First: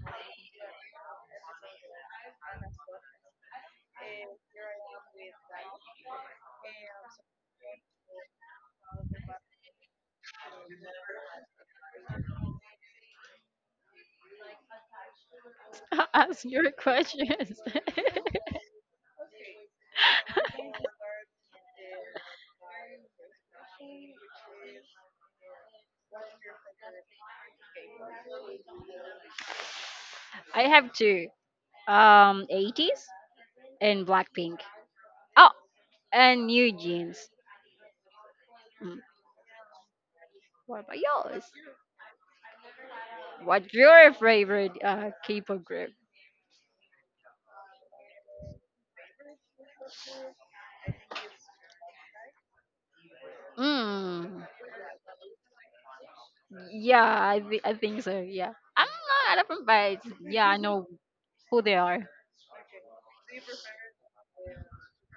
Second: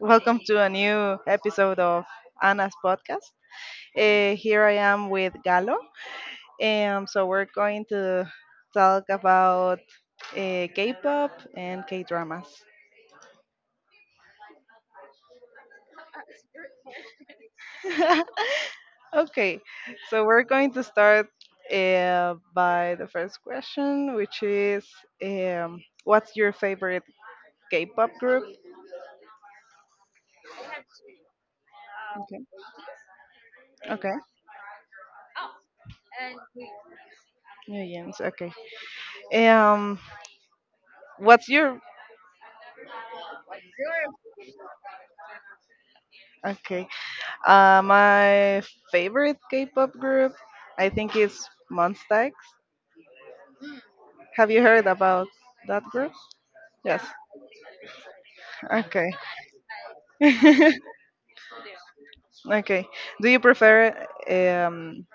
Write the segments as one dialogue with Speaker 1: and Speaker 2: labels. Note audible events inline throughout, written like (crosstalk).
Speaker 1: Welcome to a new episode of Anna's podcast. Here I am with Galo. So we're going to talk about K-pop and K-dramas.
Speaker 2: (laughs) Ask your questions. (laughs)
Speaker 1: (laughs) Okay, so we're going to start by the first question, which is, what's your favorite K-pop group?
Speaker 2: I have two. 80s and
Speaker 1: Okay,
Speaker 2: Blackpink. Oh, and New Jeans.
Speaker 1: New Jeans. Okay.
Speaker 2: Mm.
Speaker 1: Um,
Speaker 2: What about yours?
Speaker 1: what's your.
Speaker 2: What's your favorite K-pop group?
Speaker 1: Okay. My favorite K-pop group, I think, is Monsta X.
Speaker 2: Mm.
Speaker 1: Have you heard about that group? Yes.
Speaker 2: Yeah, I think so. Yeah, I'm
Speaker 1: Okay.
Speaker 2: not a fan, but yeah, I know
Speaker 1: (laughs)
Speaker 2: who they are.
Speaker 1: Okay. Do you prefer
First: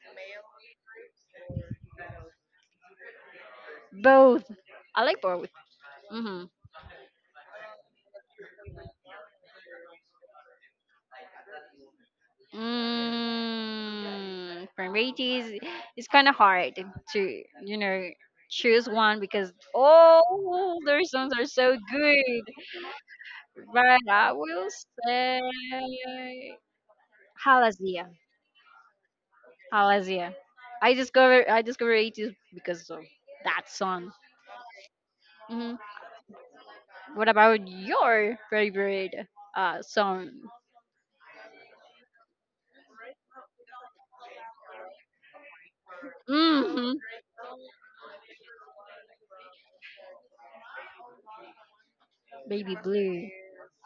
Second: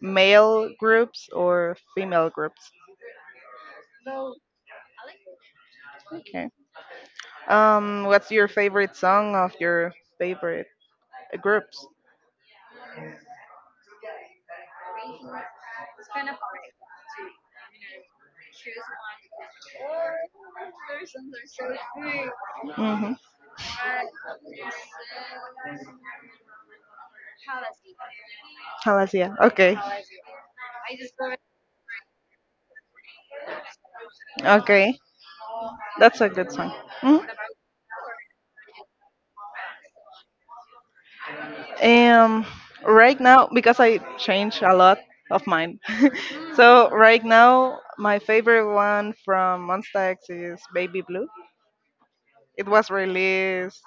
Speaker 1: male groups or female groups?
Speaker 2: Both. I like both. Mm-hmm.
Speaker 1: Okay. What's your favorite song of your favorite groups?
Speaker 2: Mm, priorities (laughs) it's kind of hard to choose one because all their songs are so good,
Speaker 1: Mm-hmm.
Speaker 2: but I will say halazia.
Speaker 1: Halasia. Okay.
Speaker 2: Halazia, i discovered 80s because of that song.
Speaker 1: Okay.
Speaker 2: Hmm.
Speaker 1: That's a good song. Mm-hmm.
Speaker 2: What about your favorite song?
Speaker 1: Um, right now, because I change a lot of mine. (laughs) So
Speaker 2: Hmm.
Speaker 1: right now, my favorite one from Monsta X is Baby Blue. It
Speaker 2: Baby
Speaker 1: was
Speaker 2: blue.
Speaker 1: released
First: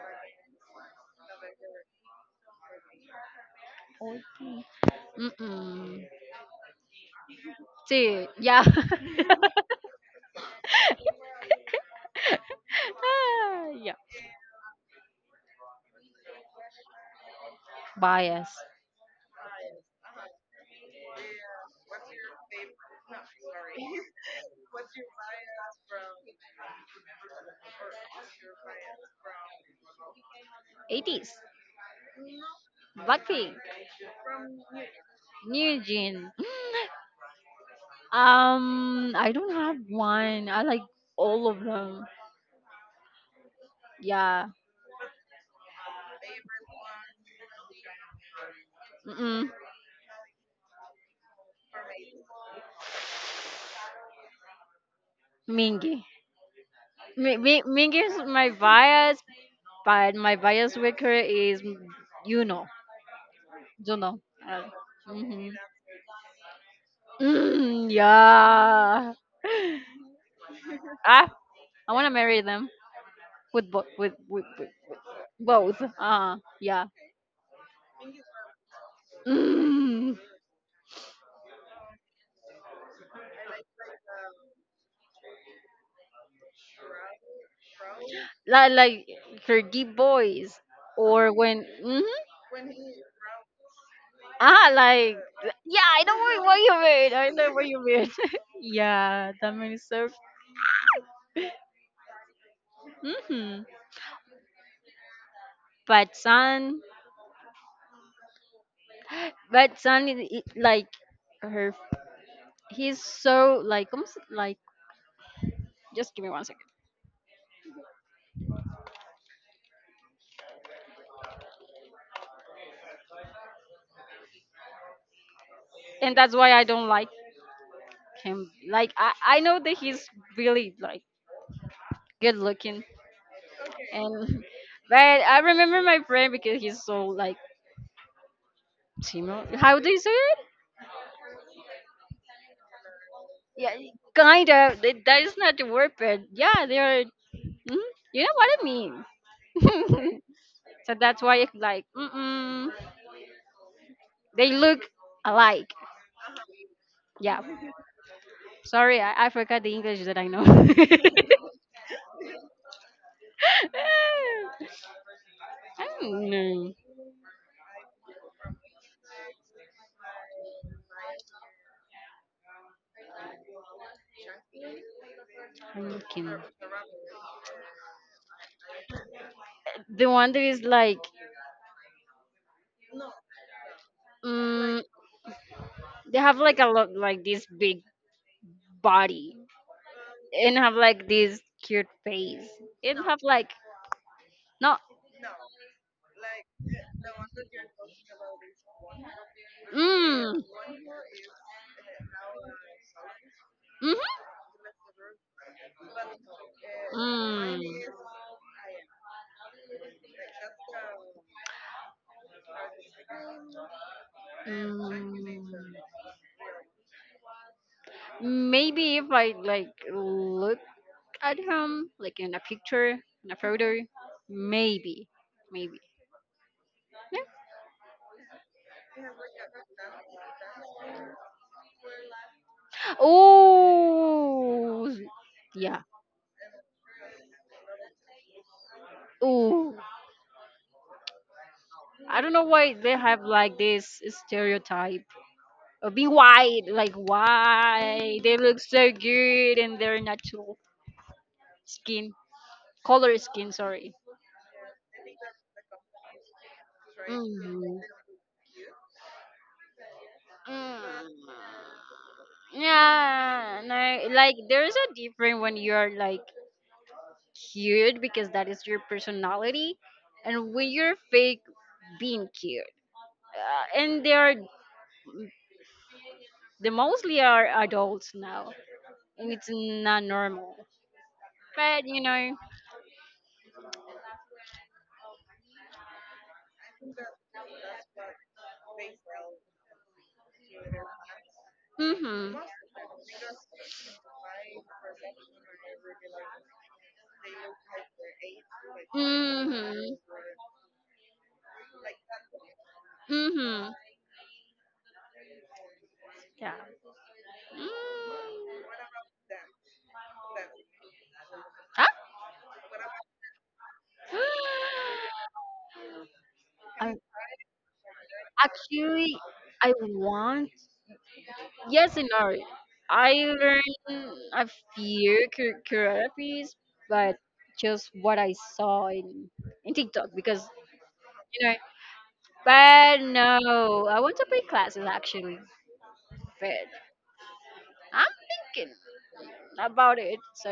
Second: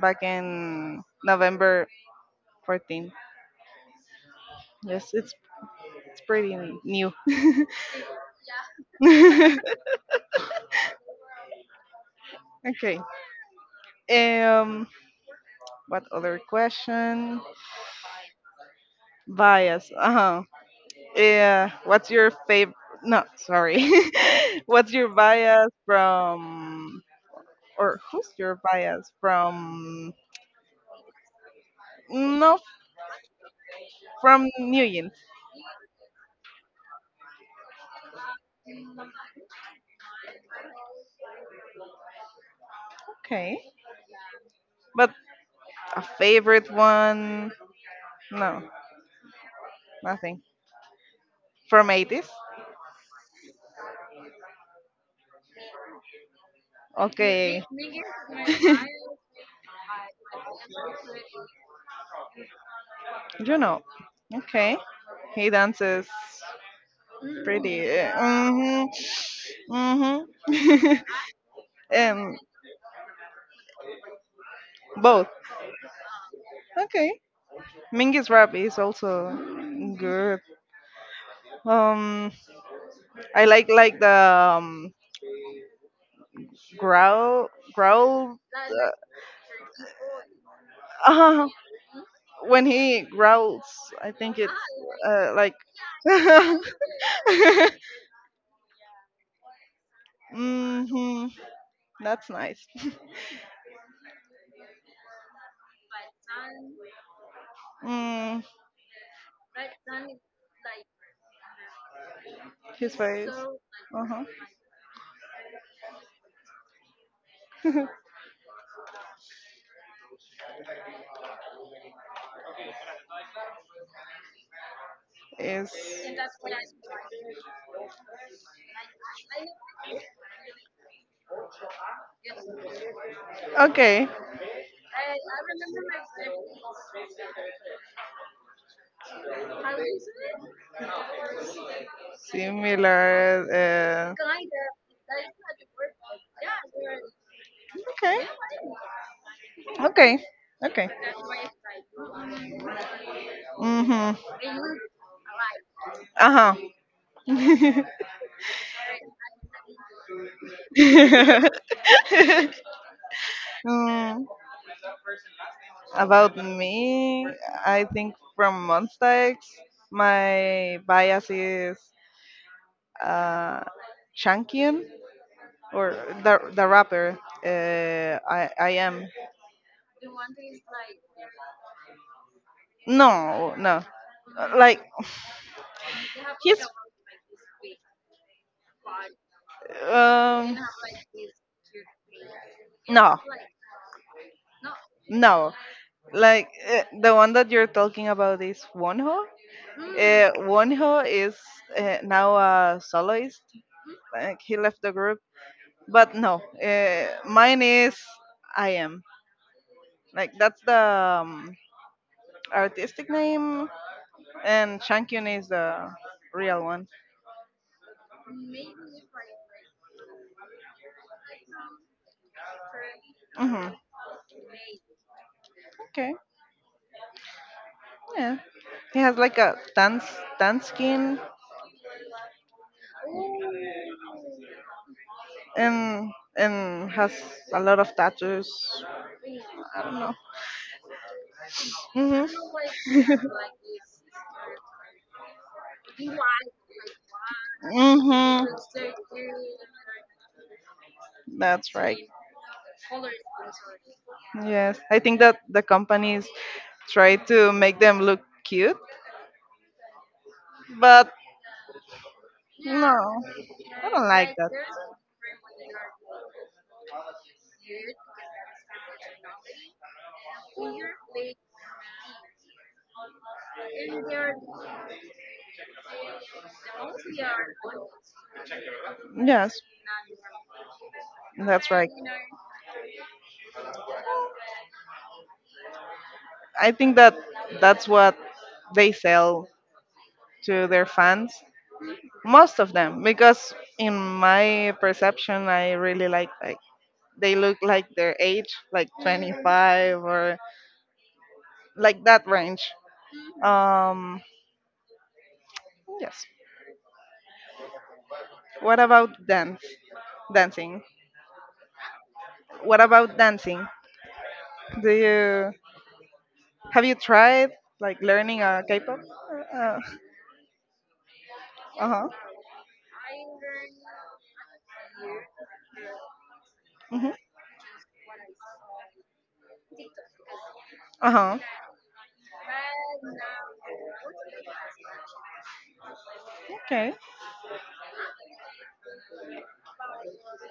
Speaker 1: back in November 14th. Yes, it's
Speaker 2: Mm-mm.
Speaker 1: it's pretty new.
Speaker 2: See, yeah.
Speaker 1: (laughs)
Speaker 2: (laughs)
Speaker 1: Okay.
Speaker 2: Ah,
Speaker 1: Um, what other question?
Speaker 2: bias.
Speaker 1: Bias. Uh huh. Yeah. What's your favorite? No, sorry. (laughs) What's your bias from, or who's your bias from?
Speaker 2: 80s.
Speaker 1: No,
Speaker 2: Blackpink.
Speaker 1: from Newgen.
Speaker 2: New Jean. (laughs) I don't have one. I like all of them.
Speaker 1: Okay,
Speaker 2: Yeah.
Speaker 1: but a favorite one? No,
Speaker 2: Mm-mm.
Speaker 1: nothing. From 80s?
Speaker 2: Mingy.
Speaker 1: Okay.
Speaker 2: Mingy is my
Speaker 1: (laughs)
Speaker 2: bias, but my bias worker is you know,
Speaker 1: You know.
Speaker 2: you know. Uh,
Speaker 1: Okay. He
Speaker 2: mhm.
Speaker 1: dances pretty.
Speaker 2: Mm, yeah.
Speaker 1: Mm-hmm. Mm-hmm.
Speaker 2: (laughs) Ah, I
Speaker 1: (laughs)
Speaker 2: wanna
Speaker 1: um,
Speaker 2: marry them with
Speaker 1: Both.
Speaker 2: Both. Yeah.
Speaker 1: Okay. Mingus rap is also
Speaker 2: Mm.
Speaker 1: good. Um, I like the growl growl.
Speaker 2: Like her deep voice, or
Speaker 1: Uh,
Speaker 2: when
Speaker 1: (laughs)
Speaker 2: mm,
Speaker 1: when he growls, I think it,
Speaker 2: ah, like
Speaker 1: like.
Speaker 2: yeah, I know what
Speaker 1: (laughs)
Speaker 2: you mean. I know what you mean. (laughs) Yeah, that means so.
Speaker 1: Hmm. That's nice.
Speaker 2: Mm-hmm. But son,
Speaker 1: Mm,
Speaker 2: but son is like her.
Speaker 1: his
Speaker 2: He's
Speaker 1: face,
Speaker 2: so like almost
Speaker 1: uh-huh,
Speaker 2: like. Just give me 1 second.
Speaker 1: is
Speaker 2: And that's why I don't like him. Like I know that he's really like good looking
Speaker 1: okay.
Speaker 2: and. (laughs) But I remember my friend because he's so like Timo, how do you say it?
Speaker 1: Similar.
Speaker 2: Yeah, kind of. That that is not the word, but yeah, they are. Mm, you
Speaker 1: Okay.
Speaker 2: know what I mean.
Speaker 1: Okay.
Speaker 2: (laughs)
Speaker 1: Okay.
Speaker 2: So that's why it's like, mm-mm,
Speaker 1: Mm-hmm.
Speaker 2: they look alike.
Speaker 1: Uh-huh.
Speaker 2: Yeah. Sorry, I forgot the English that I know. (laughs) I
Speaker 1: (laughs) Mm,
Speaker 2: don't
Speaker 1: about
Speaker 2: know.
Speaker 1: me, I think from Monsta X, my bias is uh, Shankian,
Speaker 2: I'm
Speaker 1: or
Speaker 2: looking.
Speaker 1: the rapper. I am.
Speaker 2: The one that is like,
Speaker 1: No, no,
Speaker 2: mm,
Speaker 1: like
Speaker 2: they have like a
Speaker 1: he's,
Speaker 2: lot, like this big body.
Speaker 1: um
Speaker 2: And have like this cute face. It
Speaker 1: no,
Speaker 2: have like no.
Speaker 1: no, like, the one that you're talking about is Wonho.
Speaker 2: Mm.
Speaker 1: Wonho is now a soloist.
Speaker 2: Mm-hmm.
Speaker 1: Like, he left the group, but no, mine
Speaker 2: Mm.
Speaker 1: is I am. Like that's the um, artistic name, and Shankyun
Speaker 2: Mm.
Speaker 1: is the real one.
Speaker 2: Maybe if I like look at him like in a picture, in a
Speaker 1: Hmm.
Speaker 2: photo, maybe, maybe.
Speaker 1: Okay, yeah. He has like a tan skin,
Speaker 2: Oh, yeah.
Speaker 1: and and has a lot of tattoos.
Speaker 2: Oh,
Speaker 1: I don't know.
Speaker 2: I
Speaker 1: Mhm.
Speaker 2: don't know why they have
Speaker 1: (laughs)
Speaker 2: like this stereotype. Or be white, like why they
Speaker 1: Mhm.
Speaker 2: look so good in their natural
Speaker 1: That's right.
Speaker 2: skin, color skin. Sorry.
Speaker 1: Yes, I think that the companies try to
Speaker 2: Mhm.
Speaker 1: make them look cute, but
Speaker 2: Mm.
Speaker 1: no,
Speaker 2: Yeah,
Speaker 1: I don't
Speaker 2: no,
Speaker 1: like
Speaker 2: like
Speaker 1: that.
Speaker 2: there's a different when you're like cute because that is your personality, and when you're fake being cute. And they mostly are adults now, and it's
Speaker 1: Yes,
Speaker 2: not normal.
Speaker 1: that's
Speaker 2: But
Speaker 1: right.
Speaker 2: you know,
Speaker 1: I think that that's what they sell to their fans.
Speaker 2: hmm.
Speaker 1: Most of them, because in my perception, I really like they look like their age, like
Speaker 2: Mhm.
Speaker 1: 25 or like that range.
Speaker 2: Mhm.
Speaker 1: Um, yes.
Speaker 2: Yeah. Mm.
Speaker 1: What about dance? Dancing.
Speaker 2: Ah.
Speaker 1: What about dancing? Do
Speaker 2: (gasps)
Speaker 1: you Have
Speaker 2: I
Speaker 1: you tried like learning a K-pop?
Speaker 2: actually I
Speaker 1: Uh,
Speaker 2: want
Speaker 1: uh
Speaker 2: yes and
Speaker 1: huh.
Speaker 2: no. I learned a few choreographies, but just what I saw in TikTok because
Speaker 1: Uh huh.
Speaker 2: you know. But no, I want to pay classes actually. But
Speaker 1: Okay.
Speaker 2: I'm thinking about it. So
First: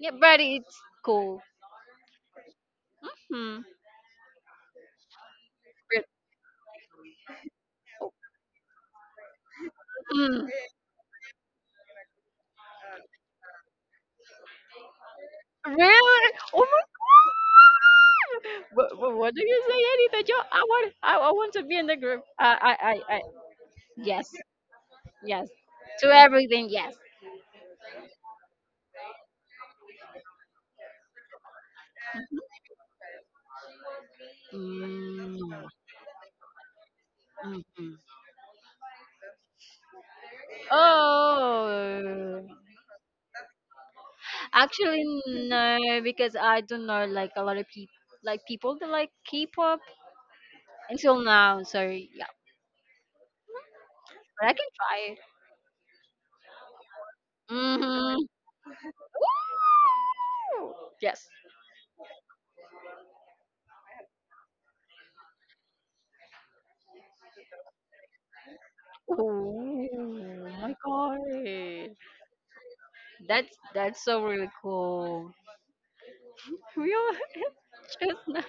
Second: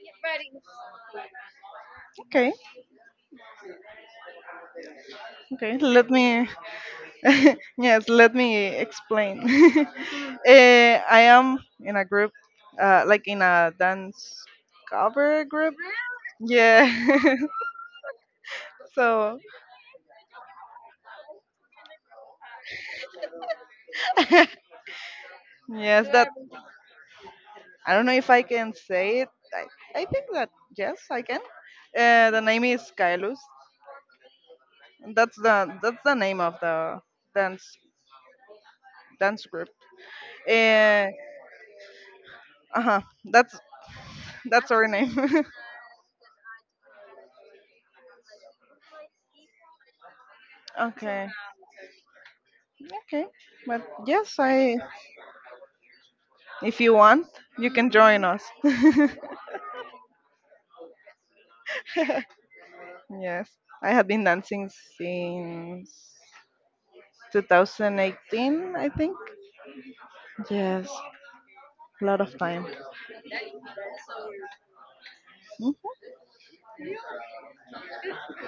Speaker 2: yeah, but it's cool.
Speaker 1: Okay.
Speaker 2: Hmm.
Speaker 1: Okay,
Speaker 2: But,
Speaker 1: let me (laughs) yes, let me explain. (laughs)
Speaker 2: mm,
Speaker 1: Eh, I am in a group, like in a dance cover group.
Speaker 2: really? Oh,
Speaker 1: Yeah, (laughs) so
Speaker 2: I yes,
Speaker 1: (laughs)
Speaker 2: yes. To
Speaker 1: yes, that,
Speaker 2: everything, yes.
Speaker 1: I don't know if I can say it. I think that yes, I can. The name is Kylus.
Speaker 2: Mm,
Speaker 1: That's
Speaker 2: no.
Speaker 1: the that's the name of the dance
Speaker 2: Mhm.
Speaker 1: dance group. Uh,
Speaker 2: Oh,
Speaker 1: uh huh. That's our
Speaker 2: actually
Speaker 1: name. (laughs)
Speaker 2: no, because I don't know like a lot of people, like people that like K-pop until
Speaker 1: Okay.
Speaker 2: now. So yeah,
Speaker 1: Okay. But yes,
Speaker 2: but I can
Speaker 1: I
Speaker 2: try it.
Speaker 1: if you want, you can
Speaker 2: Mm-hmm.
Speaker 1: join us. (laughs)
Speaker 2: Yes.
Speaker 1: Yes, I have been dancing since 2018, I think.
Speaker 2: Oh my
Speaker 1: Yes,
Speaker 2: god,
Speaker 1: a lot of time.
Speaker 2: that's so really cool. (laughs) We are (laughs) just not-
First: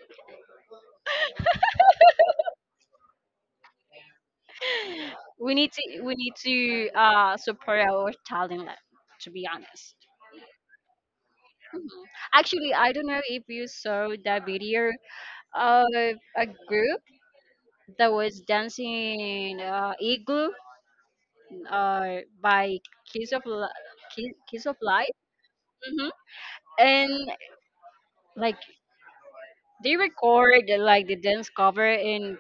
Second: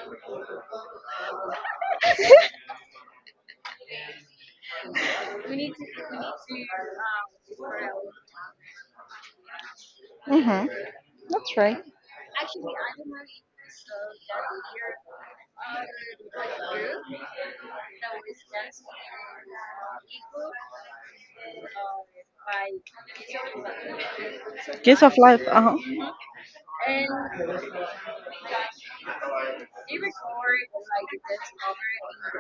Speaker 2: we need to support our talent, like, to be honest.
Speaker 1: Mm-hmm. That's right.
Speaker 2: Actually, I don't know if you saw the video of a group that was dancing Igloo by Kiss of Li- Kiss, Kiss of
Speaker 1: Case
Speaker 2: Life.
Speaker 1: of Life. Uh-huh.
Speaker 2: Hmm. And like they record like the dance cover and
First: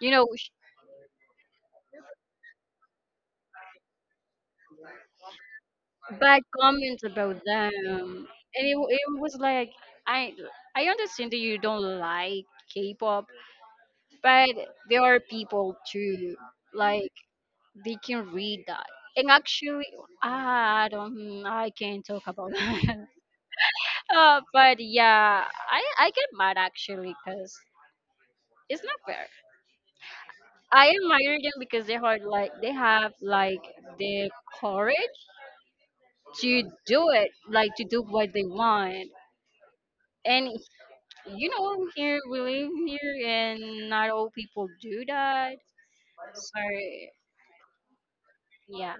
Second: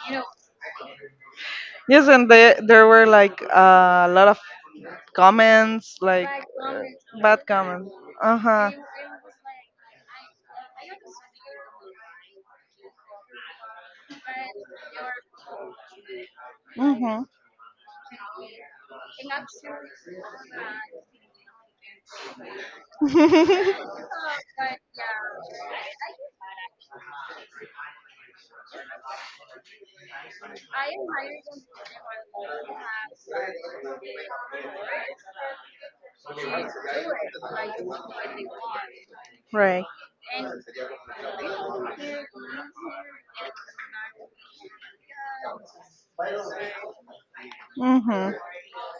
Speaker 2: you know sh-
Speaker 1: Yes, and there were like a lot of comments, like,
Speaker 2: bad
Speaker 1: uh,
Speaker 2: comments about
Speaker 1: bad comments.
Speaker 2: them.
Speaker 1: Uh
Speaker 2: And
Speaker 1: huh.
Speaker 2: it, it was like I I understand that you don't like K-pop, but there are people too like
Speaker 1: Mm-hmm.
Speaker 2: they can read that. And actually, I can't talk about that. (laughs) But yeah, I get mad actually because it's not fair. I admire them because they are like they have like the courage to do it, like to do what they want.
Speaker 1: (laughs) Right.
Speaker 2: And you know, here we live here, and not all people do that. So
Speaker 1: Mm-hmm.
Speaker 2: yeah.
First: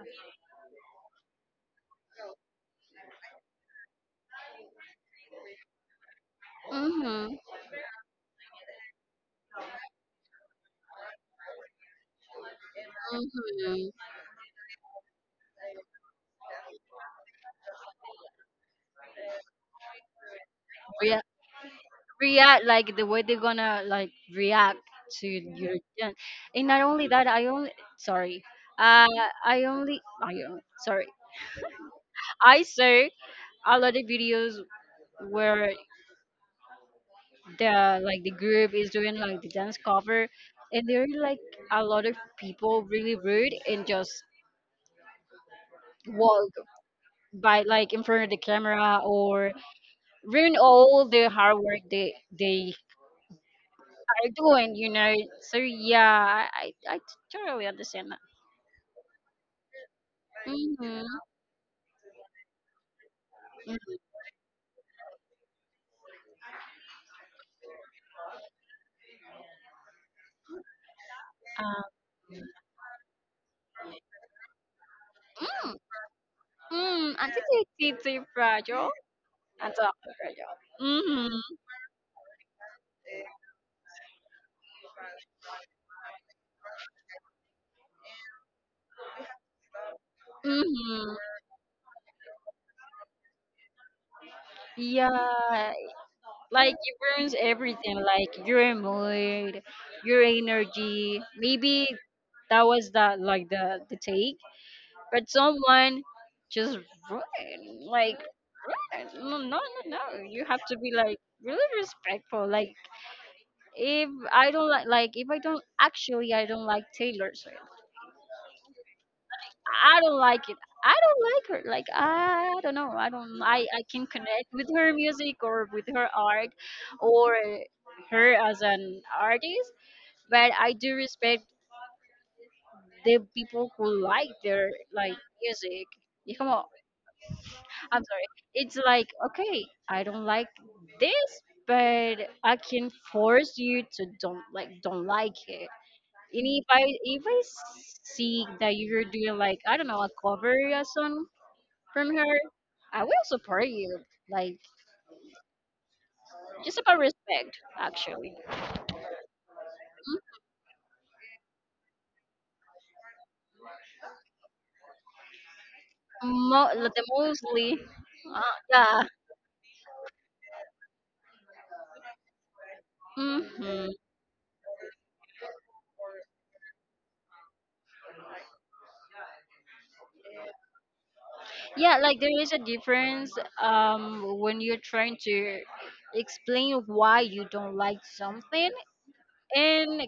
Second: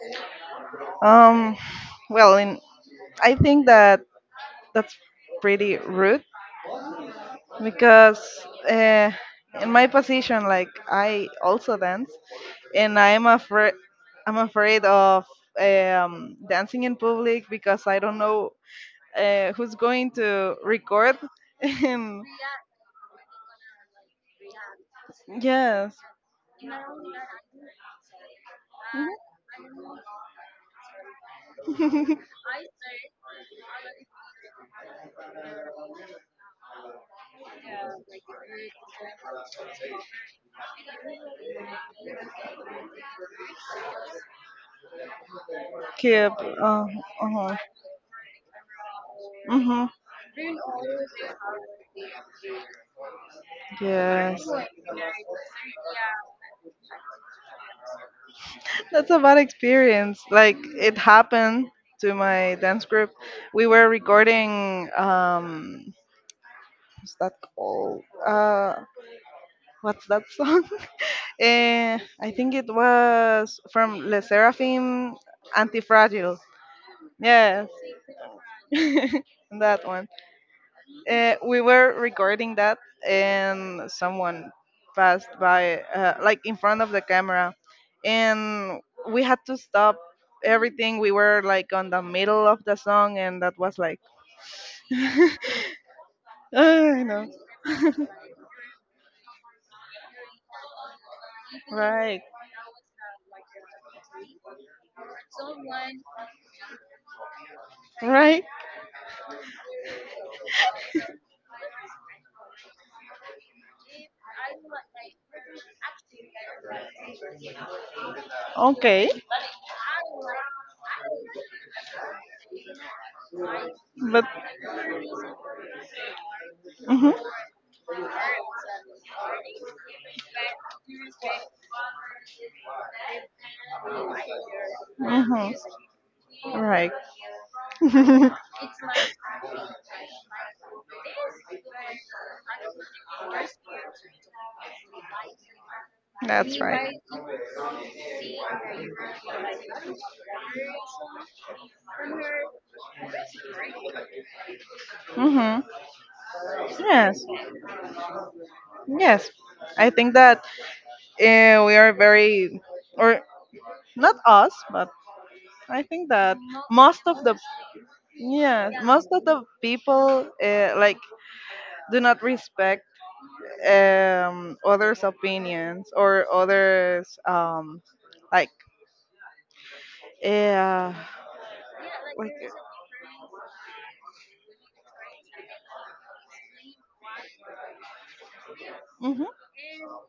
Speaker 1: Um, well, I think that that's pretty rude,
Speaker 2: Mhm.
Speaker 1: because, uh, in my position, like, I also dance, and I'm afraid
Speaker 2: Mhm.
Speaker 1: I'm afraid of, dancing in public, because I don't know, who's going to
Speaker 2: We
Speaker 1: record. (laughs) And
Speaker 2: react like the way they're gonna like react to your
Speaker 1: yes,
Speaker 2: gen- and not only that I only sorry, uh sorry,
Speaker 1: (laughs)
Speaker 2: I saw a lot of videos where the like the group is doing like the dance cover and there are like a lot of people really rude and just
Speaker 1: keep.
Speaker 2: walk
Speaker 1: Uh-huh.
Speaker 2: by like in front of the camera or
Speaker 1: Mhm.
Speaker 2: ruin all the hard work they are
Speaker 1: Yes.
Speaker 2: doing you know. So yeah, I totally understand.
Speaker 1: That's a bad experience. Like, it
Speaker 2: Mhm,
Speaker 1: happened to my dance group. We were recording, what's that called? What's that song? (laughs) Eh,
Speaker 2: ah.
Speaker 1: I think it was from Le Seraphim. Antifragile.
Speaker 2: Mm,
Speaker 1: Yes.
Speaker 2: anti-TT
Speaker 1: (laughs)
Speaker 2: fragile and
Speaker 1: That
Speaker 2: the
Speaker 1: one.
Speaker 2: fragile. Mhm,
Speaker 1: We were recording that, and someone passed by, like in front of the camera, and we had to stop everything. We
Speaker 2: mhm.
Speaker 1: were like on the middle of the song, and that was like, (laughs)
Speaker 2: Yeah,
Speaker 1: I
Speaker 2: like it
Speaker 1: know,
Speaker 2: ruins everything.
Speaker 1: (laughs)
Speaker 2: Like your mood, your energy. Maybe
Speaker 1: right,
Speaker 2: that was the like the take, but someone just ruined. Like
Speaker 1: right,
Speaker 2: ruined. No, no, no, no. You have to be like really respectful. Like if I don't like if I don't actually, I don't like Taylor Swift.
Speaker 1: okay,
Speaker 2: I don't like it. I don't like her. Like I, don't know. I don't. I can
Speaker 1: but.
Speaker 2: connect with her music or with her art,
Speaker 1: Mhm.
Speaker 2: or her as an artist. But I do respect the people who like their like
Speaker 1: Mhm.
Speaker 2: music. You come on.
Speaker 1: Right.
Speaker 2: I'm sorry.
Speaker 1: (laughs)
Speaker 2: It's like okay, I don't like this, but I can force you to don't like it. And
Speaker 1: That's right.
Speaker 2: if I see that you're doing like I don't know a cover or a song, from her. I will support you, like
Speaker 1: Mhm.
Speaker 2: just about
Speaker 1: Yes.
Speaker 2: respect, actually.
Speaker 1: Yes. I think that, we are very, or not us, but I think that
Speaker 2: Mo- like,
Speaker 1: most
Speaker 2: the
Speaker 1: of the
Speaker 2: mostly,
Speaker 1: yeah,
Speaker 2: yeah.
Speaker 1: most of the people, like, do not respect,
Speaker 2: Hmm.
Speaker 1: others' opinions, or others, like, yeah,
Speaker 2: Yeah, like there is
Speaker 1: like,
Speaker 2: a difference when you're trying to explain why you don't like something,
Speaker 1: mhm,
Speaker 2: and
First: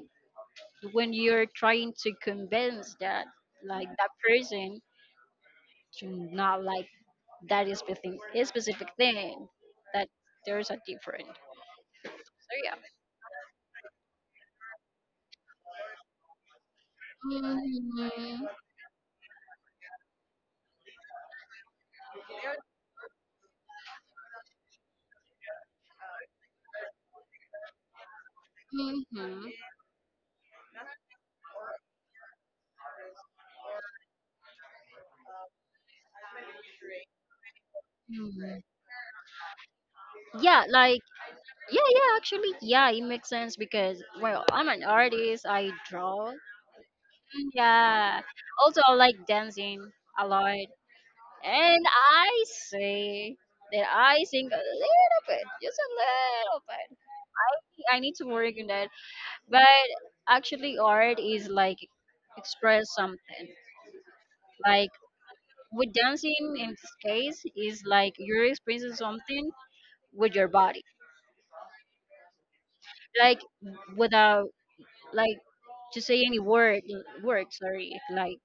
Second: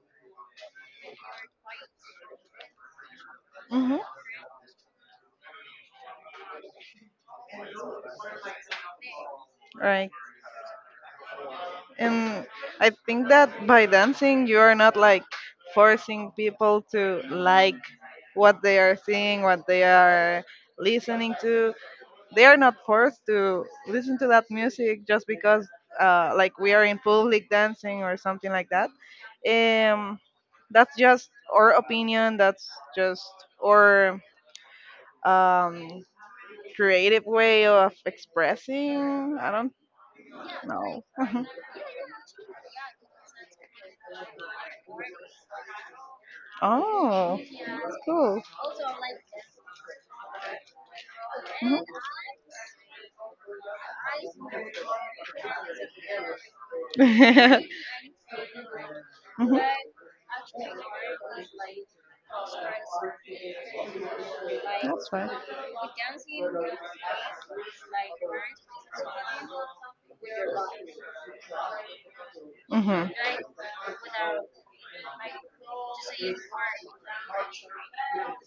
Speaker 2: when you're trying to convince that like
Speaker 1: mhm,
Speaker 2: that person to not like that specific thing that
Speaker 1: right.
Speaker 2: there's a difference.
Speaker 1: And
Speaker 2: So yeah.
Speaker 1: I think that by dancing, you are not like forcing people to like
Speaker 2: Mhm,
Speaker 1: what they are seeing, what they are listening to. They are not forced to listen to that music just because, like we are in public dancing or something like that.
Speaker 2: mhm.
Speaker 1: um, that's just our opinion. That's just our, um, creative way of
Speaker 2: Mm.
Speaker 1: expressing. I don't
Speaker 2: Yeah,
Speaker 1: know.
Speaker 2: like
Speaker 1: (laughs)
Speaker 2: yeah, yeah, actually, yeah, it makes sense because well, I'm an artist, I draw.
Speaker 1: Oh, that's
Speaker 2: Yeah.
Speaker 1: cool.
Speaker 2: Also I like dancing a lot. And I say that I sing a little bit, just a little bit.
Speaker 1: Mhm.
Speaker 2: I need to work on that.
Speaker 1: (laughs) Mhm.
Speaker 2: But actually art is like express something. Like
Speaker 1: That's right.
Speaker 2: with dancing in this case is like you're experiencing something with your body.
Speaker 1: Mm-hmm.
Speaker 2: Like without like to say any word word sorry like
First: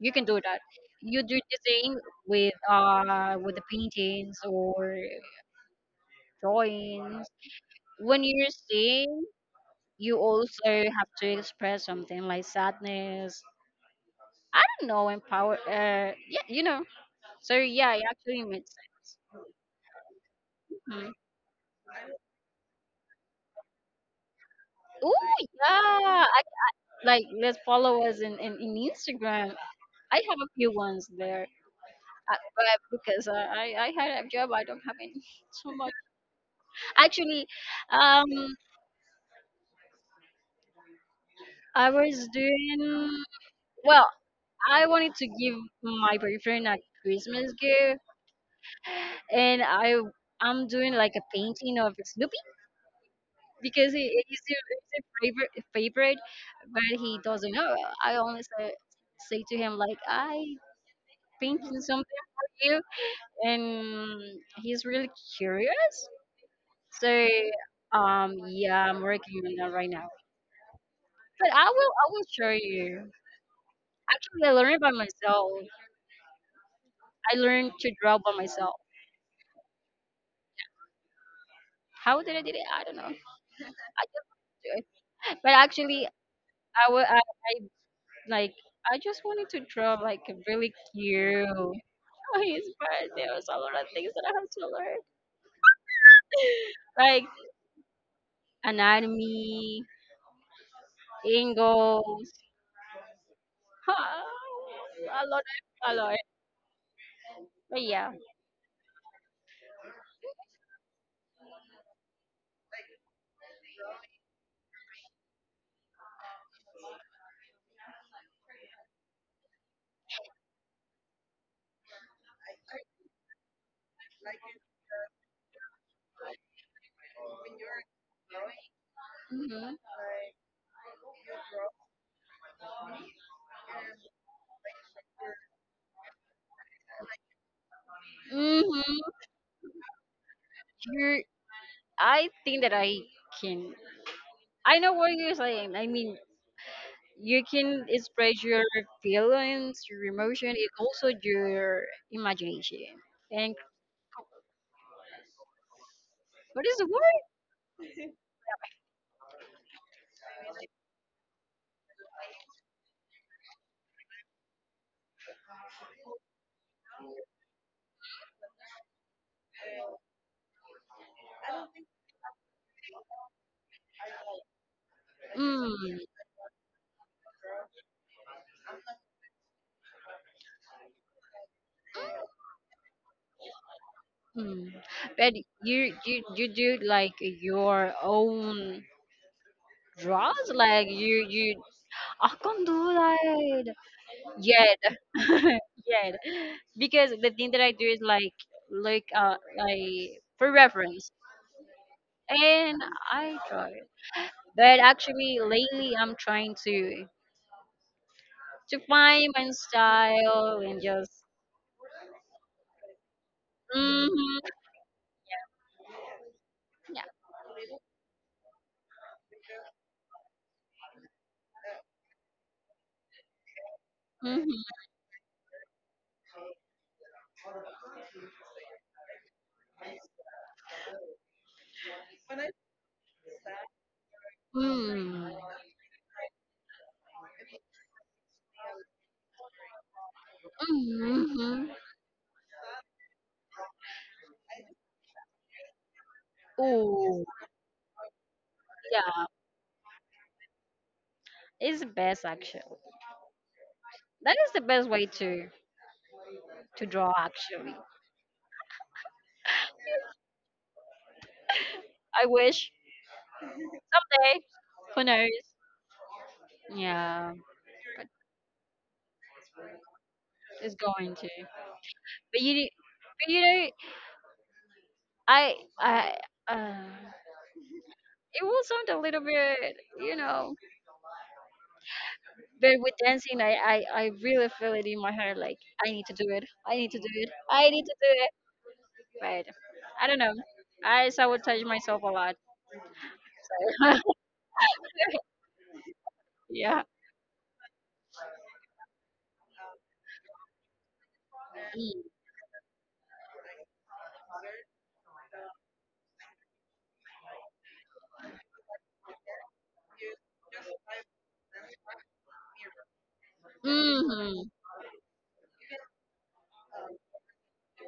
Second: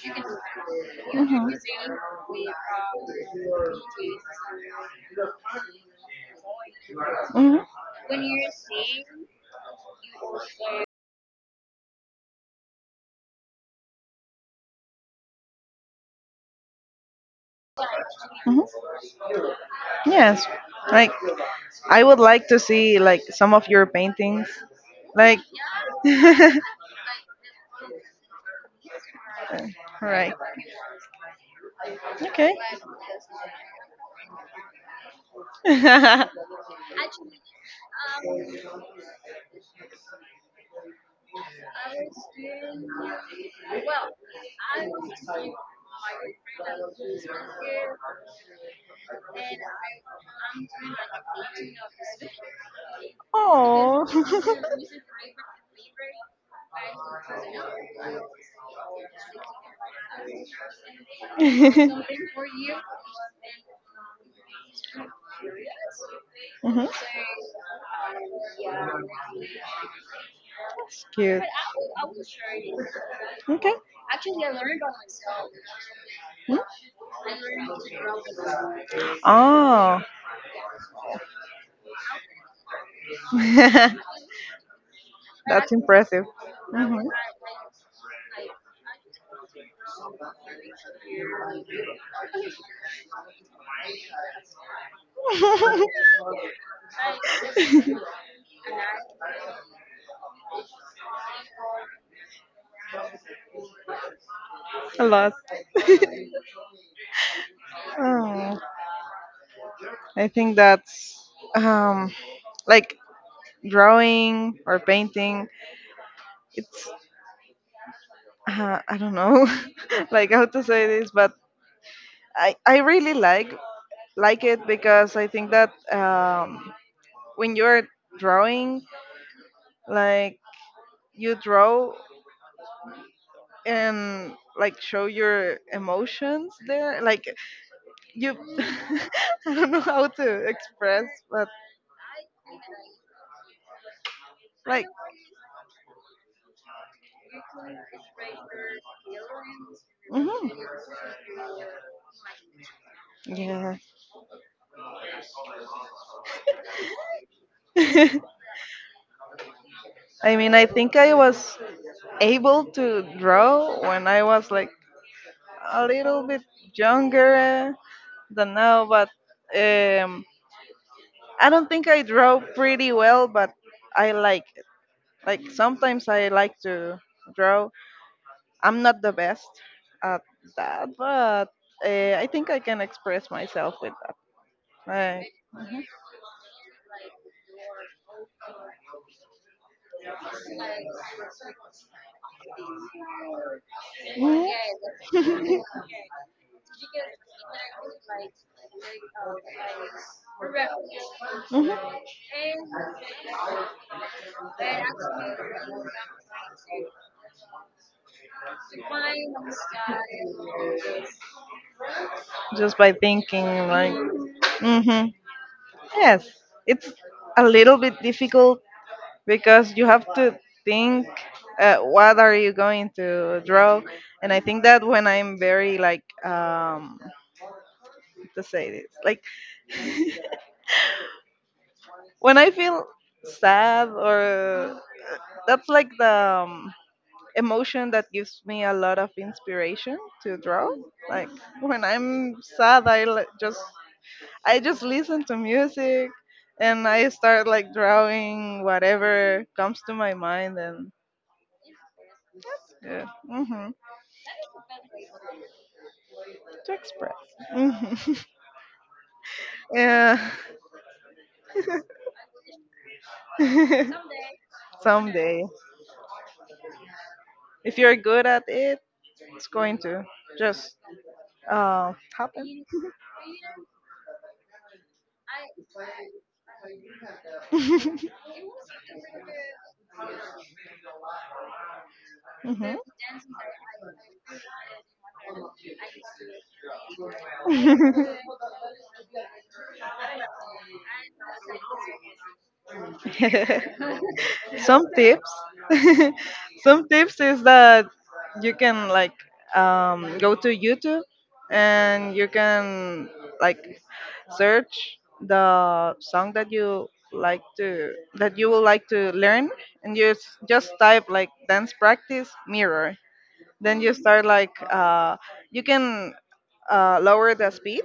Speaker 2: you can do that. You do
Speaker 1: Mm-hmm.
Speaker 2: the same with the paintings or drawings.
Speaker 1: Mm-hmm.
Speaker 2: When you're seeing you also have to express something like sadness, I don't know, empower, yeah, you know. So yeah, it actually makes
Speaker 1: People.
Speaker 2: sense.
Speaker 1: Hmm. Yes.
Speaker 2: Mhm.
Speaker 1: Like, I would like to see like some of your paintings.
Speaker 2: Oh,
Speaker 1: Like,
Speaker 2: yeah. I,
Speaker 1: (laughs)
Speaker 2: like let's follow us in, in Instagram.
Speaker 1: all
Speaker 2: I
Speaker 1: right.
Speaker 2: have a few ones there at
Speaker 1: Okay.
Speaker 2: web because I had a job. I don't have any (laughs) so much.
Speaker 1: (laughs)
Speaker 2: Actually, um, I was doing well. I wanted to give my boyfriend a Christmas gift, and I'm doing like a painting of Snoopy because
Speaker 1: Oh.
Speaker 2: he's
Speaker 1: (laughs)
Speaker 2: his favorite, but he doesn't know. I only say to him like I painting something for you, and he's really curious.
Speaker 1: Mhm.
Speaker 2: So yeah, I'm working on that right now.
Speaker 1: That's cute.
Speaker 2: But I will show you.
Speaker 1: Okay.
Speaker 2: Actually, I learned by myself.
Speaker 1: Mm.
Speaker 2: I learned to draw by myself.
Speaker 1: Oh.
Speaker 2: How did I did it? I don't know. I
Speaker 1: (laughs)
Speaker 2: just do it. But
Speaker 1: That's
Speaker 2: actually,
Speaker 1: impressive. Mhm.
Speaker 2: I like I just wanted to draw like a really cute. (laughs) Oh, his birthday was a lot of things that I have to learn,
Speaker 1: (laughs)
Speaker 2: like anatomy, angles, (laughs) huh,
Speaker 1: A
Speaker 2: a
Speaker 1: lot.
Speaker 2: lot, a lot.
Speaker 1: (laughs)
Speaker 2: But yeah.
Speaker 1: Oh, I think that's, um, like, drawing or painting. It's, I don't know, (laughs) like how to say this, but I really like it, because I think that, when you're drawing,
Speaker 2: Mhm.
Speaker 1: like, you draw and like show your emotions there, like, you
Speaker 2: Mhm.
Speaker 1: (laughs) I don't know how to express,
Speaker 2: You're.
Speaker 1: but
Speaker 2: I think that I can. I
Speaker 1: like.
Speaker 2: know what you're saying. I mean, you can express your feelings, your emotion,
Speaker 1: Mhm,
Speaker 2: and also your imagination. And
Speaker 1: yeah.
Speaker 2: what is the word?
Speaker 1: (laughs) I mean, I think I was able to draw when I was like a little bit younger than now, but, um, I don't think I draw pretty well, but I like it. Like
Speaker 2: Mm,
Speaker 1: sometimes I like to draw. I'm not the best at that, but, I think I can express myself with
Speaker 2: mm.
Speaker 1: that.
Speaker 2: But you do like your own draws, like you. I can't do that
Speaker 1: Like,
Speaker 2: yet,
Speaker 1: (laughs)
Speaker 2: (laughs) yet.
Speaker 1: (laughs)
Speaker 2: Because the thing that I do is like look like for reference,
Speaker 1: hmm.
Speaker 2: and I draw. But actually, lately I'm trying to. To find my style and just
Speaker 1: Just by thinking, like,
Speaker 2: hmm
Speaker 1: mhm, hmm, yes, it's
Speaker 2: yeah
Speaker 1: a little bit difficult, because you have to think, what are you going to draw, and I think
Speaker 2: hmm
Speaker 1: that when I'm very like, to say this, like, (laughs) when I feel sad, or
Speaker 2: mm,
Speaker 1: that's like the, emotion that gives me a lot of inspiration to draw. Like
Speaker 2: hmm.
Speaker 1: when I'm sad, I just listen to music, and I
Speaker 2: Oh,
Speaker 1: start like drawing
Speaker 2: yeah,
Speaker 1: whatever comes to my mind, and
Speaker 2: it's the best actually.
Speaker 1: yeah, hmm,
Speaker 2: That is the best way
Speaker 1: to
Speaker 2: to draw
Speaker 1: express.
Speaker 2: actually.
Speaker 1: Hmm. (laughs) Yeah,
Speaker 2: I wish someday,
Speaker 1: (laughs)
Speaker 2: who knows,
Speaker 1: someday,
Speaker 2: yeah,
Speaker 1: if you're good at it, it's going to
Speaker 2: it's
Speaker 1: just,
Speaker 2: going to. But
Speaker 1: happen.
Speaker 2: but you know I uh,
Speaker 1: (laughs)
Speaker 2: it will sound a little bit you know but with dancing I really feel it in my heart like
Speaker 1: Hmm.
Speaker 2: I need to do it I need to do it I need to do it. But
Speaker 1: (laughs)
Speaker 2: I don't know. I sabotage myself a lot. (laughs)
Speaker 1: some tips (laughs)
Speaker 2: Yeah.
Speaker 1: Some tips is that you can like, go to YouTube,
Speaker 2: Mm-hmm.
Speaker 1: and you can like search the song that you like to that you would like to learn, and just type like dance practice mirror, then you start
Speaker 2: Mm-hmm.
Speaker 1: like, you can, lower the speed.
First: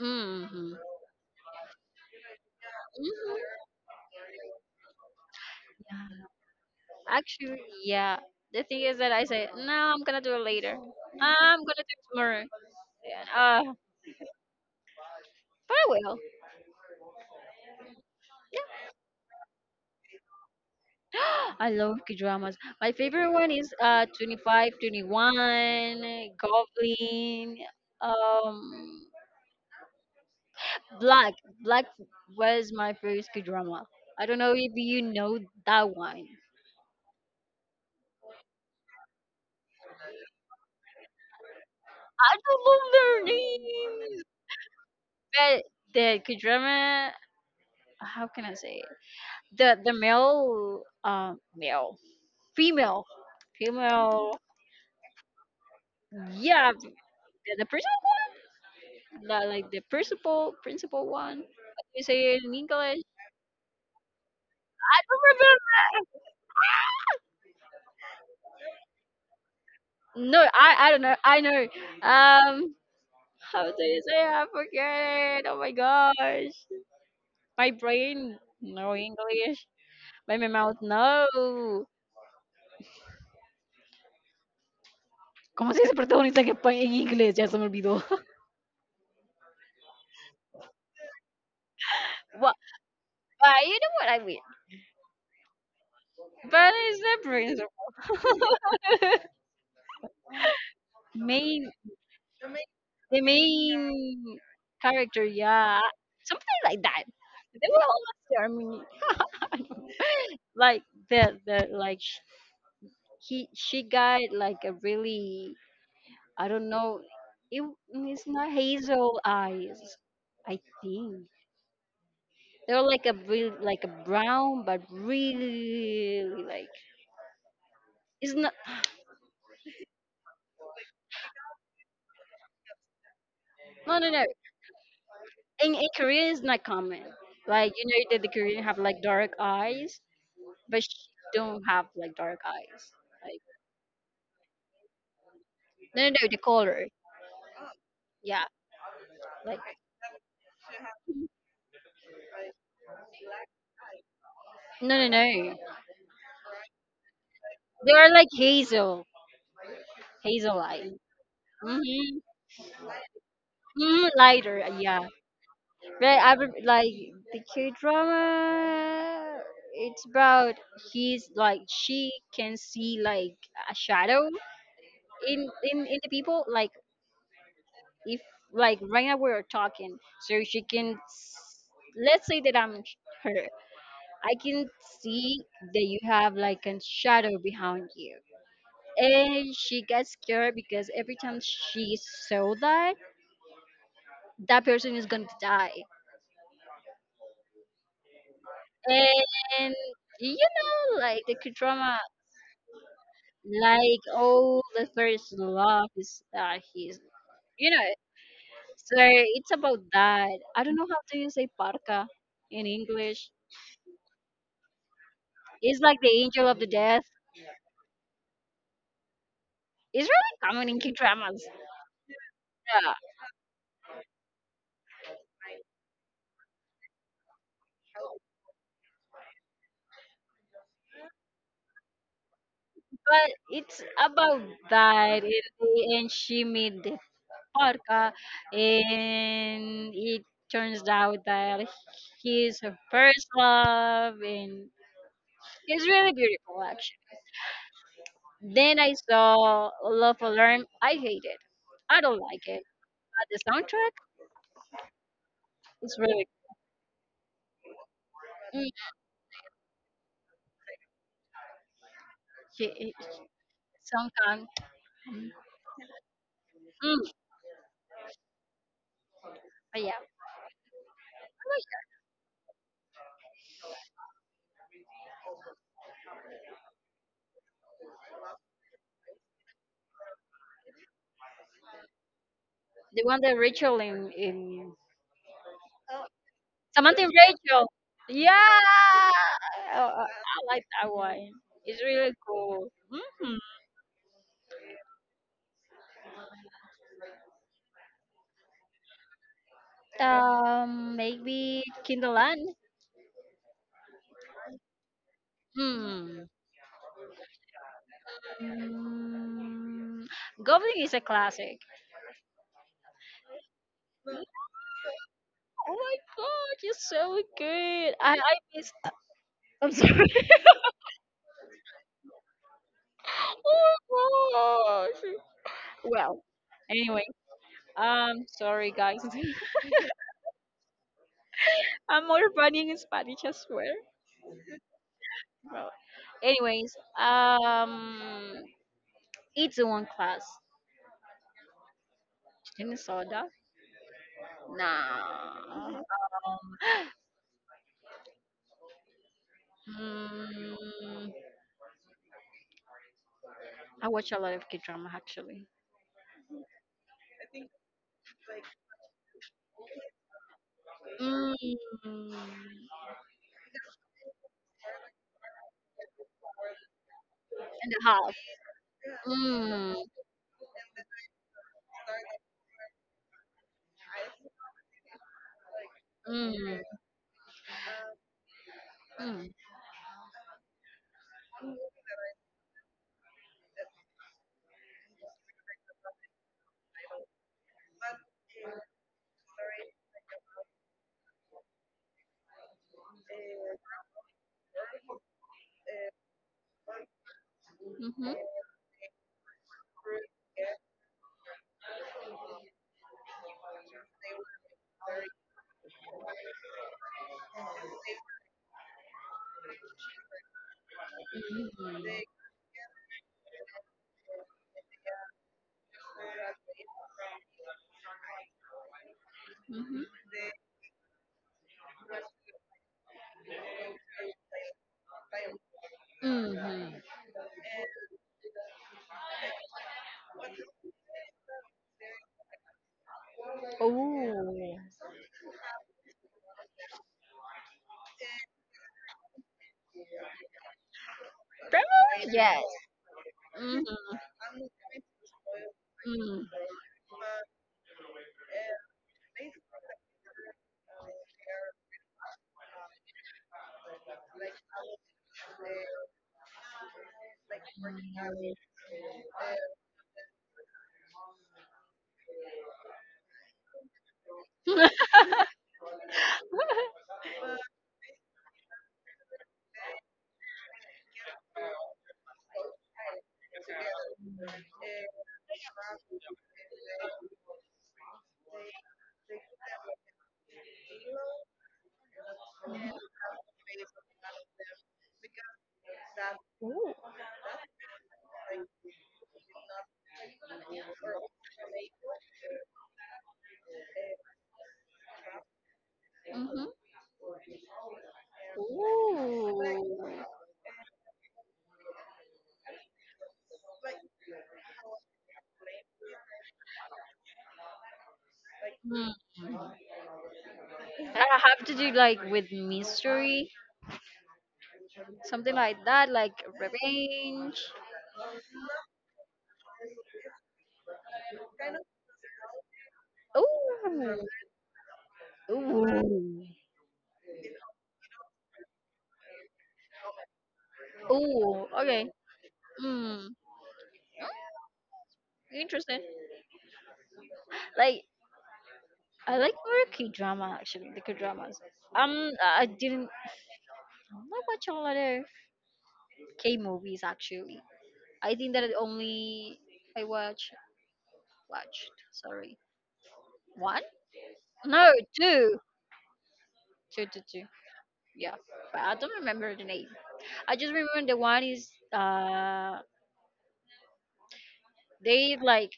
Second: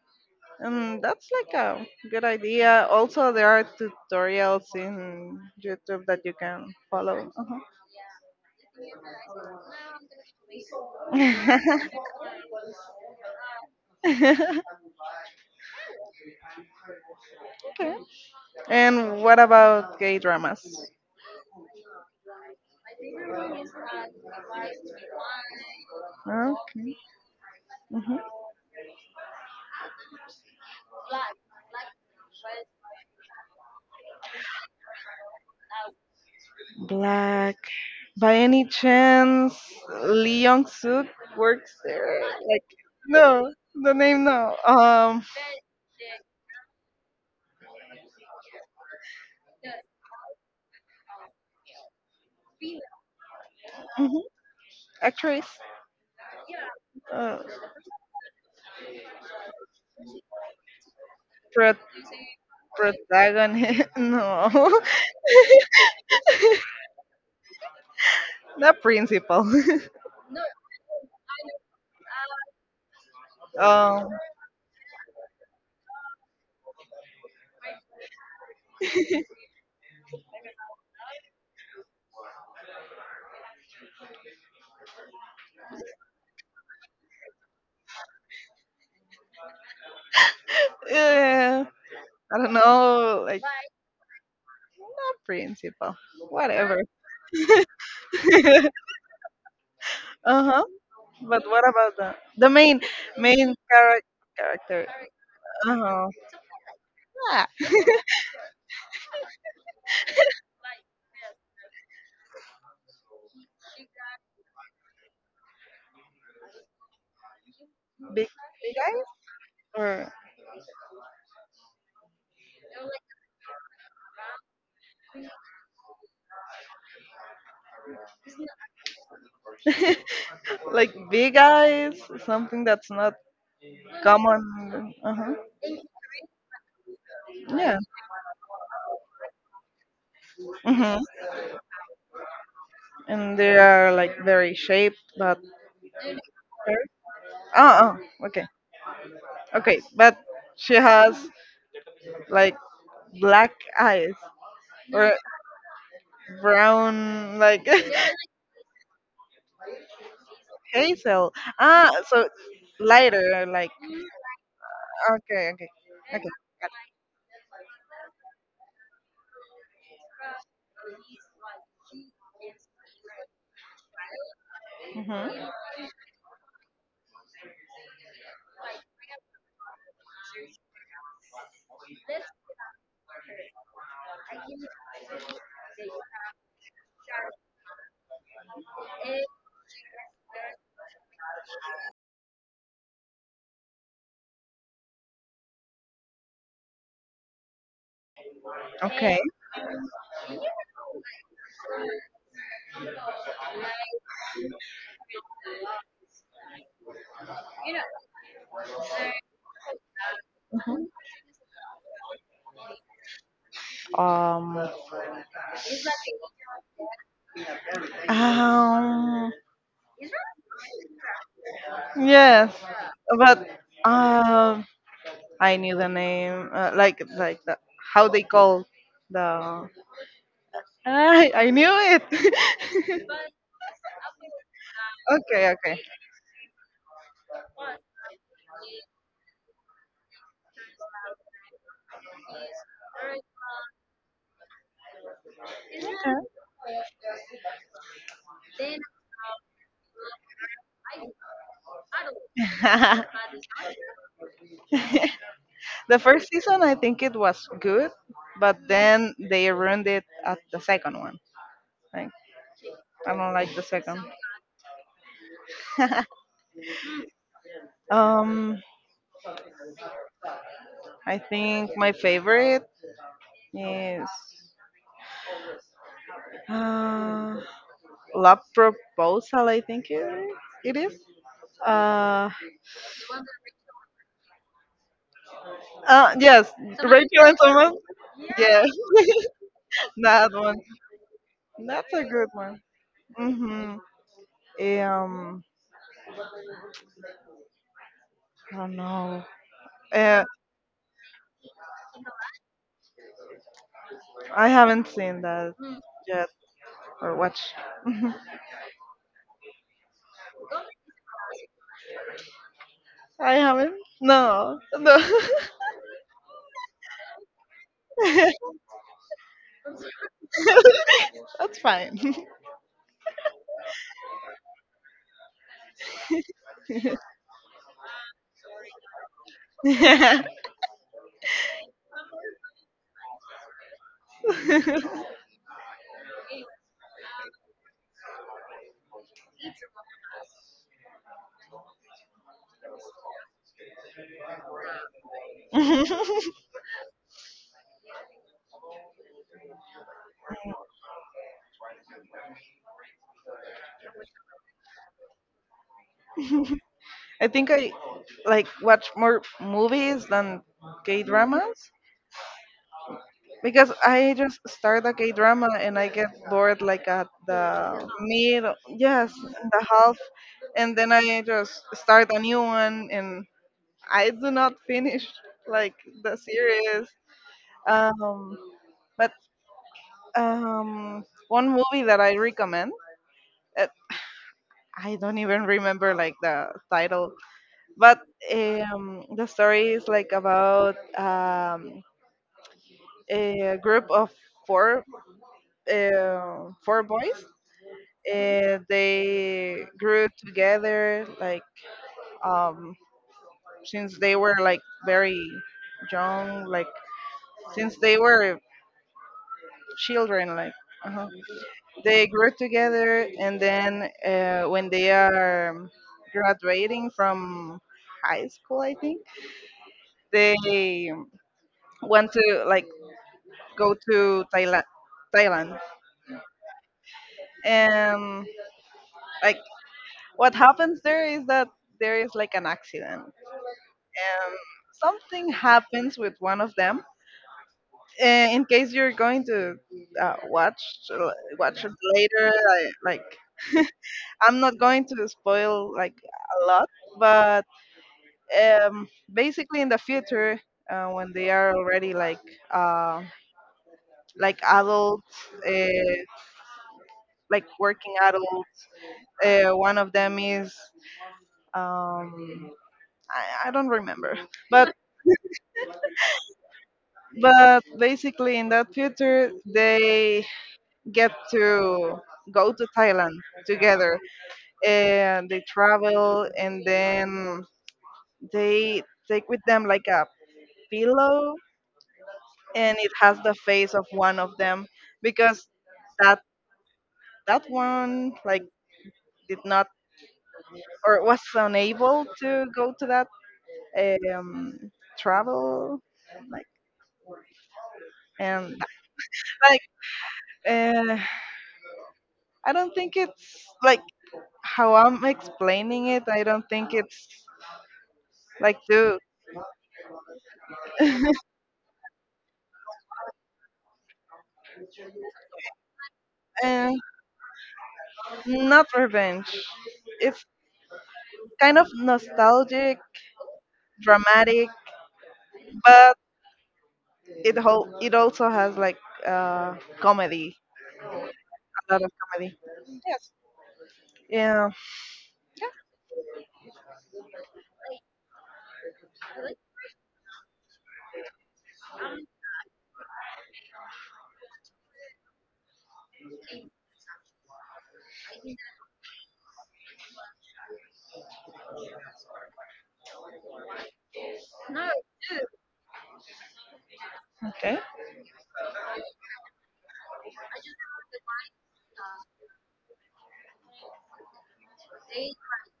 Speaker 2: Mm-hmm.
Speaker 1: That's like a good idea. Also, there are tutorials in YouTube
Speaker 2: Yeah.
Speaker 1: that you can follow. Uh-huh.
Speaker 2: Actually, yeah. The thing is that I say, no, I'm gonna do it later. I'm gonna do it tomorrow. Yeah.
Speaker 1: (laughs)
Speaker 2: But I will.
Speaker 1: Okay. And what about gay dramas?
Speaker 2: (gasps) I love K-dramas. My favorite one is 25 21,
Speaker 1: Okay.
Speaker 2: Goblin,
Speaker 1: Mhm.
Speaker 2: um, Black. Black was my first K-drama. I don't know if you know that one.
Speaker 1: Black. By any chance, Lee Young Suk works there?
Speaker 2: I
Speaker 1: Like,
Speaker 2: don't know their
Speaker 1: no, the name,
Speaker 2: names.
Speaker 1: no.
Speaker 2: But the K-drama, how can I say it? The male, male, female,
Speaker 1: Mhm,
Speaker 2: female.
Speaker 1: actress,
Speaker 2: Yeah,
Speaker 1: uh,
Speaker 2: the principal one, the, like the principal one.
Speaker 1: pro-
Speaker 2: How do you say it in English?
Speaker 1: protagonist. (laughs) No,
Speaker 2: I
Speaker 1: (laughs)
Speaker 2: don't
Speaker 1: not principal. (laughs)
Speaker 2: remember. No, I don't know. I know. Um, how do you
Speaker 1: um,
Speaker 2: say? It? I forget. Oh my gosh, my brain no English, but my mouth no. Como si ese protagonista en, espa- en inglés, ya se me olvidó. (laughs)
Speaker 1: eh, I don't
Speaker 2: Well,
Speaker 1: know, like,
Speaker 2: but you know what I mean.
Speaker 1: not principal.
Speaker 2: But
Speaker 1: Whatever.
Speaker 2: it's the principal.
Speaker 1: (laughs) Uh huh.
Speaker 2: (laughs)
Speaker 1: But what
Speaker 2: Main,
Speaker 1: about the main
Speaker 2: the
Speaker 1: main character?
Speaker 2: main
Speaker 1: Character.
Speaker 2: character,
Speaker 1: Uh
Speaker 2: yeah,
Speaker 1: huh.
Speaker 2: something like that.
Speaker 1: Yeah.
Speaker 2: They
Speaker 1: (laughs)
Speaker 2: were all after me. Like the the like sh- he she got like a really I don't know. It it's
Speaker 1: Big
Speaker 2: not
Speaker 1: big eyes,
Speaker 2: hazel eyes.
Speaker 1: or
Speaker 2: I think they're like a really like a brown, but really like it's not. (sighs)
Speaker 1: like big eyes, something that's not
Speaker 2: No, no, no.
Speaker 1: common. Uh huh.
Speaker 2: In Korea is not common. Like
Speaker 1: Yeah.
Speaker 2: you know that the Korean have like dark eyes, but she
Speaker 1: Mm-hmm.
Speaker 2: don't have like dark eyes.
Speaker 1: And
Speaker 2: Like
Speaker 1: they are like very shaped, but,
Speaker 2: no, no, no, the color.
Speaker 1: oh, oh,
Speaker 2: Yeah.
Speaker 1: okay,
Speaker 2: Like
Speaker 1: okay. But she has like black eyes,
Speaker 2: no, no,
Speaker 1: or
Speaker 2: no.
Speaker 1: brown like
Speaker 2: They are like hazel. Hazel
Speaker 1: (laughs)
Speaker 2: eye.
Speaker 1: hazel. Ah,
Speaker 2: Mm-hmm.
Speaker 1: so lighter, like,
Speaker 2: Mm, lighter, yeah.
Speaker 1: okay, okay.
Speaker 2: But like the K drama it's about he's like she can see like a shadow in
Speaker 1: Hmm.
Speaker 2: in in the people like if like right now we're talking, so let's say that I'm her, I can see that you have like a shadow behind you, and she gets scared because every time she saw that person is going to die.
Speaker 1: Okay.
Speaker 2: And you know, like the K drama, like all the first love is that he's you know so it's about that. I don't know how do you say parka in English.
Speaker 1: Um,
Speaker 2: He's like the angel of the death.
Speaker 1: Um.
Speaker 2: It's really common in K dramas.
Speaker 1: Yes,
Speaker 2: Yeah,
Speaker 1: but, um, I knew the name. Like the, how they call the. (laughs) I knew it. (laughs)
Speaker 2: but it's about that,
Speaker 1: Okay.
Speaker 2: and,
Speaker 1: Okay.
Speaker 2: and she made the parka, and it turns out that he's her first love, and it's really beautiful actually. Then I saw Love Alarm. I hate it. I don't like it.
Speaker 1: Okay.
Speaker 2: But the soundtrack
Speaker 1: (laughs)
Speaker 2: is
Speaker 1: The first
Speaker 2: really
Speaker 1: season, I think, it was good, but
Speaker 2: mm,
Speaker 1: then they ruined it at the second one. Like,
Speaker 2: she-
Speaker 1: I don't like the second.
Speaker 2: song can- mm,
Speaker 1: (laughs) um,
Speaker 2: but yeah,
Speaker 1: I think my favorite is, uh, Love Proposal. I think it is. Uh,
Speaker 2: the one that Rachel in
Speaker 1: yes,
Speaker 2: Samantha and
Speaker 1: Rachel and
Speaker 2: Rachel.
Speaker 1: Thomas.
Speaker 2: Yeah,
Speaker 1: Yeah,
Speaker 2: I, I
Speaker 1: (laughs) that
Speaker 2: I
Speaker 1: one.
Speaker 2: like that one. It's
Speaker 1: That's a
Speaker 2: really
Speaker 1: good one.
Speaker 2: cool. Hmm.
Speaker 1: Mhm. Um, I don't know. Uh,
Speaker 2: Maybe Kindleland.
Speaker 1: I haven't seen that
Speaker 2: Hmm.
Speaker 1: yet, or watched. (laughs)
Speaker 2: Mm, Goblin is a classic.
Speaker 1: I haven't. No, no.
Speaker 2: Oh my god, you're so good. I
Speaker 1: (laughs)
Speaker 2: missed. I'm sorry. (laughs)
Speaker 1: That's fine. (laughs)
Speaker 2: Oh gosh. Well, anyway, sorry guys. (laughs)
Speaker 1: Yeah.
Speaker 2: I'm more funny in Spanish, I swear.
Speaker 1: (laughs)
Speaker 2: Well, anyways, it's one class. Any soda? Nah.
Speaker 1: I
Speaker 2: Mm, I watch a lot of K drama actually.
Speaker 1: think I like watch more movies than K dramas,
Speaker 2: Mm,
Speaker 1: because I just start a K drama and I get bored like at the
Speaker 2: and a half.
Speaker 1: mid, yes, in the
Speaker 2: Mm,
Speaker 1: half, and then I just start a new one and I do not finish like the
Speaker 2: mm,
Speaker 1: series. Um, but,
Speaker 2: mm,
Speaker 1: one movie that I recommend, uh, I don't even remember like the title, but, the story is like about, a group of four four boys.
Speaker 2: mm-hmm,
Speaker 1: They grew together, like, um, since they were like very young, like, since they were children, like. uh
Speaker 2: mm-hmm,
Speaker 1: They grew together, and then, when they are graduating from high school, I think, they want to like go to Thailand. Thailand,
Speaker 2: mm-hmm.
Speaker 1: and, like, what happens there is that there is like an accident, and
Speaker 2: Oh,
Speaker 1: something happens with one of them. In case you're going to uh, watch watch it
Speaker 2: probably
Speaker 1: later,
Speaker 2: yes. Mm-hmm,
Speaker 1: like,
Speaker 2: mm,
Speaker 1: (laughs) I'm not going to spoil like
Speaker 2: mm.
Speaker 1: a lot, but, basically in the future, when they are already like, uh, like adults, uh, like working adults. One of them is, um, I don't remember,
Speaker 2: (laughs)
Speaker 1: but basically in that future they get to go to Thailand together, and they travel, and then they take with them like a pillow, and it has the face of one of them, because that
Speaker 2: Ooh.
Speaker 1: that one like did not, or was unable to go to that, um, travel, like,
Speaker 2: Mm-hmm.
Speaker 1: um, like,
Speaker 2: Ooh.
Speaker 1: uh, I don't think it's like how I'm explaining it. I don't think it's like
Speaker 2: Mm.
Speaker 1: do,
Speaker 2: I have to do like with mystery. Something like that, like
Speaker 1: uh,
Speaker 2: revenge.
Speaker 1: (laughs) not revenge. It's kind of nostalgic,
Speaker 2: Ooh,
Speaker 1: dramatic, but
Speaker 2: ooh,
Speaker 1: it whole it also has like, uh, comedy,
Speaker 2: ooh,
Speaker 1: a lot
Speaker 2: okay.
Speaker 1: of comedy.
Speaker 2: Mm,
Speaker 1: Yeah.
Speaker 2: interesting. Like I like more K drama actually, the K dramas. I didn't. I don't like watch a lot of K movies actually. I think that only I watch watched. Sorry, one? No, two. Two, two, two.
Speaker 1: Okay.
Speaker 2: Yeah, but I don't remember the name. I just remember the one is they like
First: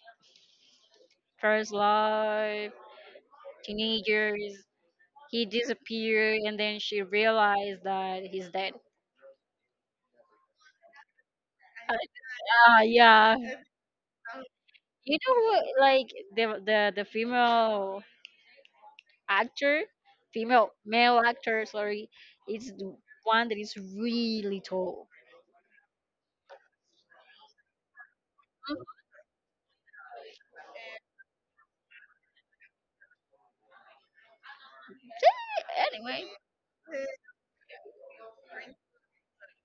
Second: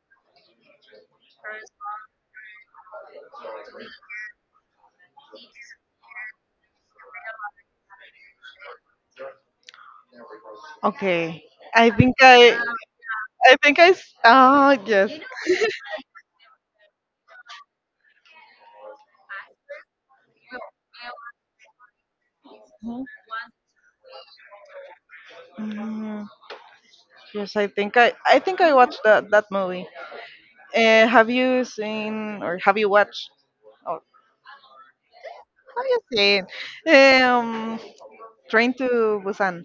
Speaker 2: first love teenagers. He disappeared, and then she realized that he's dead.
Speaker 1: Okay. I
Speaker 2: Uh,
Speaker 1: think I
Speaker 2: yeah.
Speaker 1: I think I s- Ah yes.
Speaker 2: You know what? Like the female actor, female male actor. Sorry, it's the one that is really tall.
Speaker 1: Mhm. Yes, I think I watched that movie. Have you seen, or have you watched? Oh,
Speaker 2: (laughs)
Speaker 1: have you
Speaker 2: Anyway,
Speaker 1: seen, Um, Train to Busan.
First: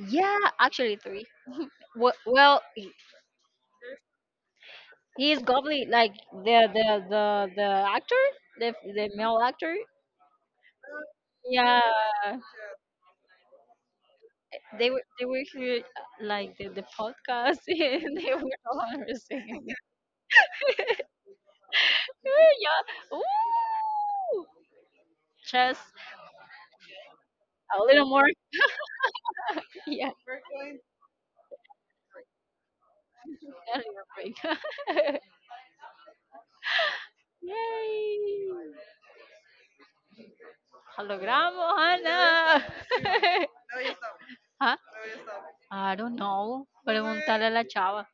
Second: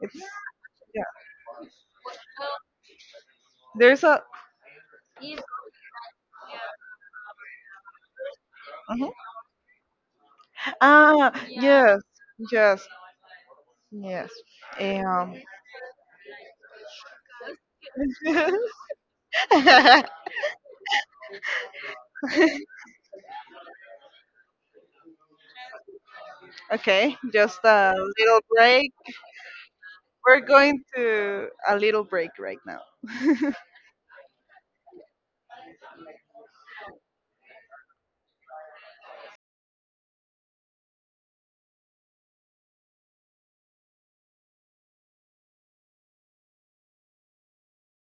Speaker 1: It's.
Speaker 2: yeah, actually
Speaker 1: Yeah.
Speaker 2: three. Wh- Well, he-
Speaker 1: There's a.
Speaker 2: he's goblin. Like the actor, the
Speaker 1: Mhm.
Speaker 2: male actor.
Speaker 1: Ah,
Speaker 2: Yeah,
Speaker 1: yes, yes, yes.
Speaker 2: They
Speaker 1: Um,
Speaker 2: were here like the podcast (laughs) and they were all singing.
Speaker 1: (laughs)
Speaker 2: (laughs) Yeah. Ooh. Just
Speaker 1: okay, just
Speaker 2: a
Speaker 1: a
Speaker 2: little more.
Speaker 1: little
Speaker 2: (laughs)
Speaker 1: break.
Speaker 2: Yeah.
Speaker 1: We're going to a little break right now. (laughs)
Speaker 2: A little break. (laughs) Yay. Lo Logramos, Ana. (laughs) Huh? I don't know. Preguntarle a la chava.